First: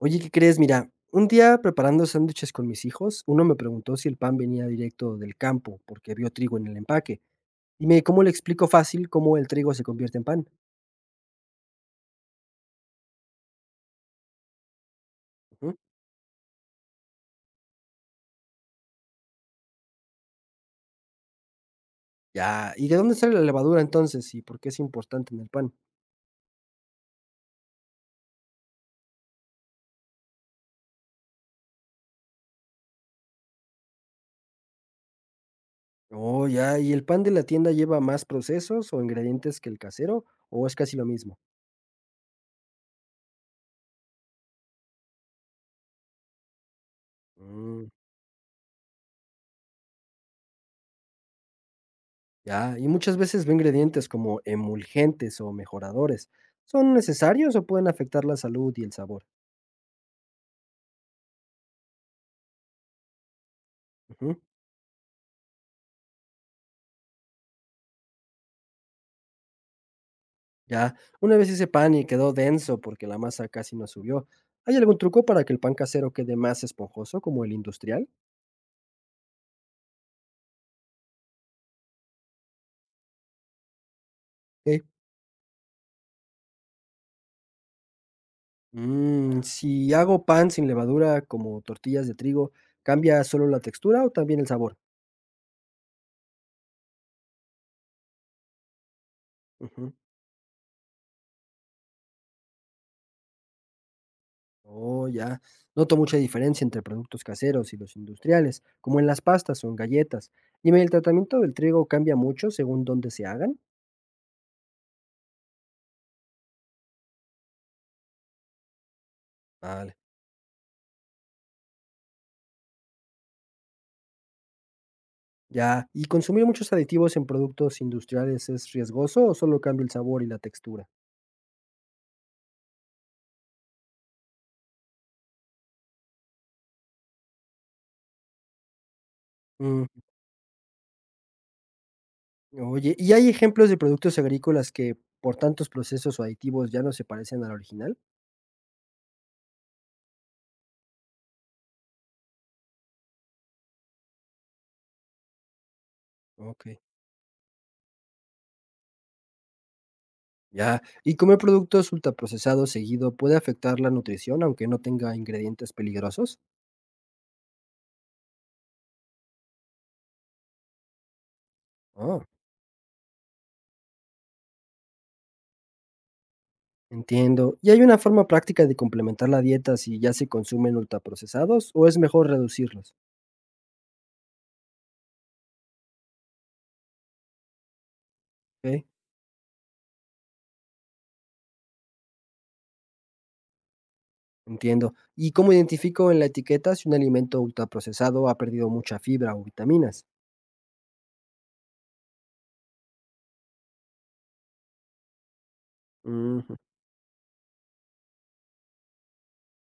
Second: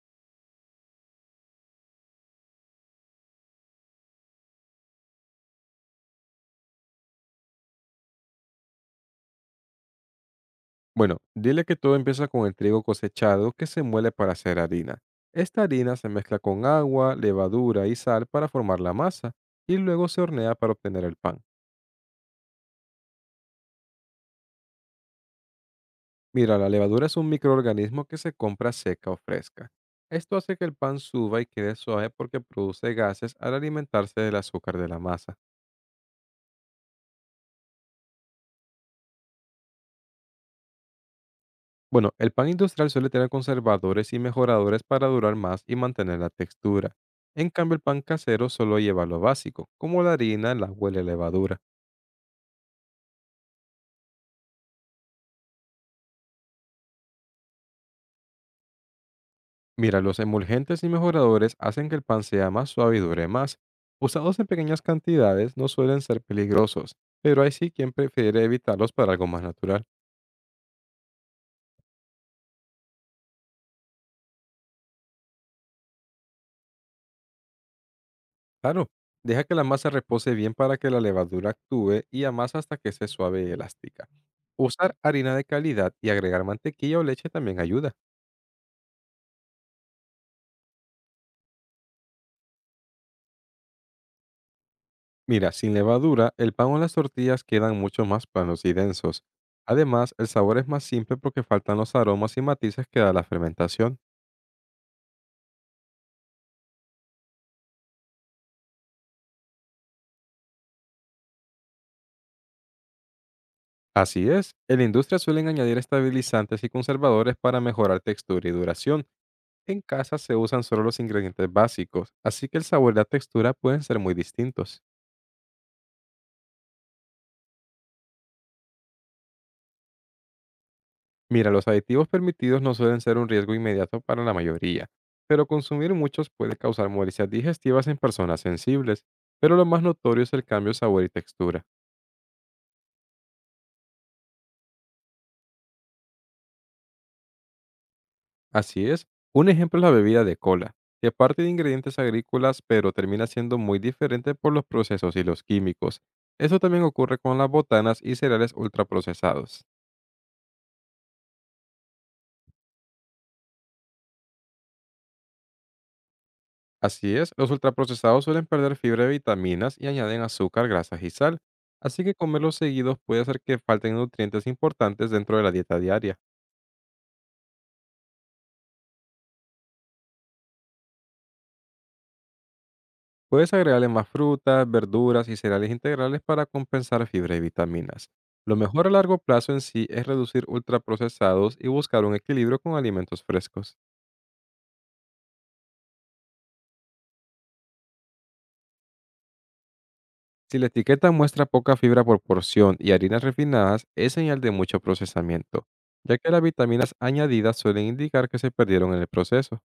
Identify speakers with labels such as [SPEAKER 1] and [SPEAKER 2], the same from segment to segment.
[SPEAKER 1] Oye, ¿qué crees? Mira, un día preparando sándwiches con mis hijos, uno me preguntó si el pan venía directo del campo, porque vio trigo en el empaque. Dime, ¿cómo le explico fácil cómo el trigo se convierte en pan?
[SPEAKER 2] Bueno, dile que todo empieza con el trigo cosechado que se muele para hacer harina. Esta
[SPEAKER 1] Ujú.
[SPEAKER 2] harina se mezcla con agua, levadura y sal para formar la masa y luego se hornea para obtener el pan.
[SPEAKER 1] Ya, ¿y de dónde sale la levadura entonces? ¿Y por qué es importante en el pan?
[SPEAKER 2] Mira, la levadura es un microorganismo que se compra seca o fresca. Esto hace que el pan suba y quede suave porque produce gases al alimentarse del azúcar de la masa.
[SPEAKER 1] Oh, ya, ¿y el pan de la tienda lleva más procesos o ingredientes que el casero? ¿O es casi lo mismo?
[SPEAKER 2] Bueno, el pan industrial suele tener conservadores y mejoradores para durar más y mantener la textura. En cambio, el
[SPEAKER 1] Mm,
[SPEAKER 2] pan casero solo lleva lo básico, como la harina, el agua y la levadura.
[SPEAKER 1] ya, y muchas veces ve ingredientes como emulgentes o mejoradores. ¿Son necesarios o pueden afectar la salud y el sabor?
[SPEAKER 2] Mira, los emulgentes y mejoradores hacen que el pan sea más suave y dure más. Usados en pequeñas cantidades no suelen ser peligrosos, pero hay sí quien prefiere evitarlos para algo más natural.
[SPEAKER 1] Ya, una vez hice pan y quedó denso porque la masa casi no subió. ¿Hay algún truco para que el pan casero quede más esponjoso como el industrial?
[SPEAKER 2] Claro, deja que la masa repose bien para que la levadura actúe y amasa hasta que esté suave y elástica.
[SPEAKER 1] Ok.
[SPEAKER 2] Usar harina de calidad y agregar mantequilla o leche también ayuda.
[SPEAKER 1] Mm, si hago pan sin levadura como tortillas de trigo, ¿cambia solo la textura o también el sabor?
[SPEAKER 2] Mira, sin levadura, el pan o las tortillas quedan mucho más planos y densos.
[SPEAKER 1] Ujú.
[SPEAKER 2] Además, el sabor es más simple porque faltan los aromas y matices que da la fermentación.
[SPEAKER 1] Oh, ya. Noto mucha diferencia entre productos caseros y los industriales, como en las pastas o en galletas. Dime, ¿el tratamiento del trigo cambia mucho según dónde se hagan?
[SPEAKER 2] Así es, en la industria suelen añadir estabilizantes y conservadores para mejorar textura y duración. En
[SPEAKER 1] Vale.
[SPEAKER 2] casa se usan solo los ingredientes básicos, así que el sabor y la textura pueden ser muy distintos.
[SPEAKER 1] Ya, ¿y consumir muchos aditivos en productos industriales es riesgoso o solo cambia el sabor y la textura?
[SPEAKER 2] Mira, los aditivos permitidos no suelen ser un riesgo inmediato para la mayoría, pero consumir muchos puede causar molestias digestivas en personas sensibles, pero lo más
[SPEAKER 1] Mm,
[SPEAKER 2] notorio es el cambio de sabor y textura.
[SPEAKER 1] oye, ¿y hay ejemplos de productos agrícolas que por tantos procesos o aditivos ya no se parecen al original?
[SPEAKER 2] Así es. Un ejemplo es la bebida de cola, que parte de ingredientes agrícolas, pero termina siendo muy diferente por los procesos y los químicos. Esto
[SPEAKER 1] Ok,
[SPEAKER 2] también ocurre con las botanas y cereales ultraprocesados.
[SPEAKER 1] ya. ¿Y comer productos ultraprocesados seguido puede afectar la nutrición aunque no tenga ingredientes peligrosos?
[SPEAKER 2] Así es, los ultraprocesados suelen perder fibra y vitaminas y añaden azúcar, grasas y sal, así que
[SPEAKER 1] Oh,
[SPEAKER 2] comerlos seguidos puede hacer que falten nutrientes importantes dentro de la dieta diaria.
[SPEAKER 1] entiendo. ¿Y hay una forma práctica de complementar la dieta si ya se consumen ultraprocesados o es mejor reducirlos?
[SPEAKER 2] Puedes agregarle más frutas, verduras y cereales integrales para compensar fibra y vitaminas. Lo
[SPEAKER 1] Ok.
[SPEAKER 2] mejor a largo plazo en sí es reducir ultraprocesados y buscar un equilibrio con alimentos frescos.
[SPEAKER 1] Entiendo. ¿Y cómo identifico en la etiqueta si un alimento ultraprocesado ha perdido mucha fibra o vitaminas?
[SPEAKER 2] Si la etiqueta muestra poca fibra por porción y harinas refinadas, es señal de mucho procesamiento, ya que las
[SPEAKER 1] Ujú,
[SPEAKER 2] vitaminas añadidas suelen indicar que se perdieron en el proceso.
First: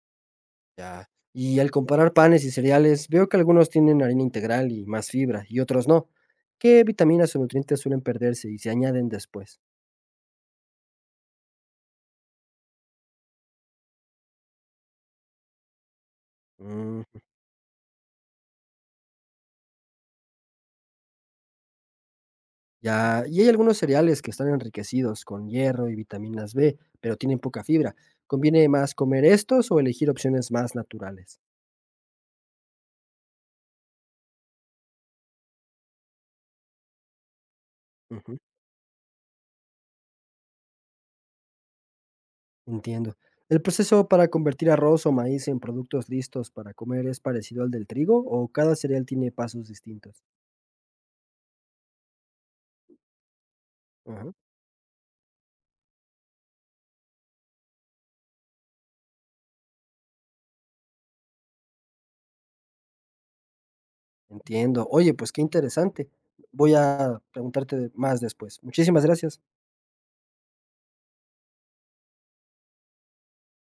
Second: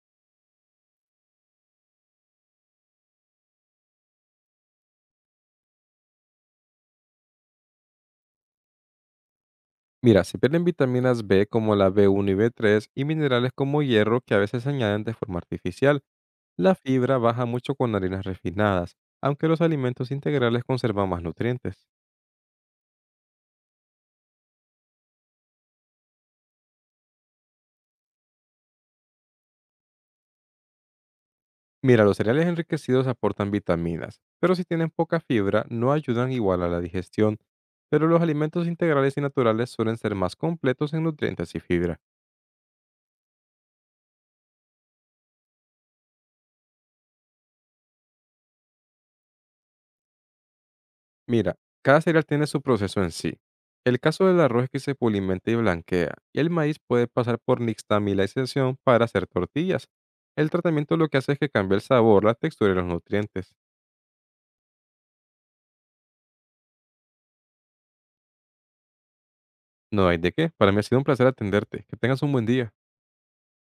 [SPEAKER 1] ya. Y al comparar panes y cereales, veo que algunos tienen harina integral y más fibra y otros no. ¿Qué vitaminas o nutrientes suelen perderse y se añaden después?
[SPEAKER 2] Mira, se pierden vitaminas B como la B1 y B3 y minerales como hierro que a veces se añaden de forma artificial. La
[SPEAKER 1] Mm,
[SPEAKER 2] fibra baja mucho con harinas refinadas, aunque los alimentos integrales conservan más nutrientes.
[SPEAKER 1] ya. Y hay algunos cereales que están enriquecidos con hierro y vitaminas B, pero tienen poca fibra. ¿Conviene más comer estos o elegir opciones más naturales?
[SPEAKER 2] Mira, los cereales enriquecidos aportan vitaminas, pero si tienen poca fibra no ayudan igual a la digestión, pero los alimentos integrales y naturales suelen ser más completos en nutrientes y fibra.
[SPEAKER 1] Entiendo. ¿El proceso para convertir arroz o maíz en productos listos para comer es parecido al del trigo o cada cereal tiene pasos distintos?
[SPEAKER 2] Mira, cada cereal tiene su proceso en sí. El caso
[SPEAKER 1] Ajá,
[SPEAKER 2] del arroz es que se pulimenta y blanquea, y el maíz puede pasar por nixtamalización para hacer tortillas. El tratamiento lo que hace es que cambia el sabor, la textura y los nutrientes.
[SPEAKER 1] entiendo. Oye, pues qué interesante. Voy a preguntarte más después. Muchísimas gracias.
[SPEAKER 2] No hay de qué. Para mí ha sido un placer atenderte. Que tengas un buen día.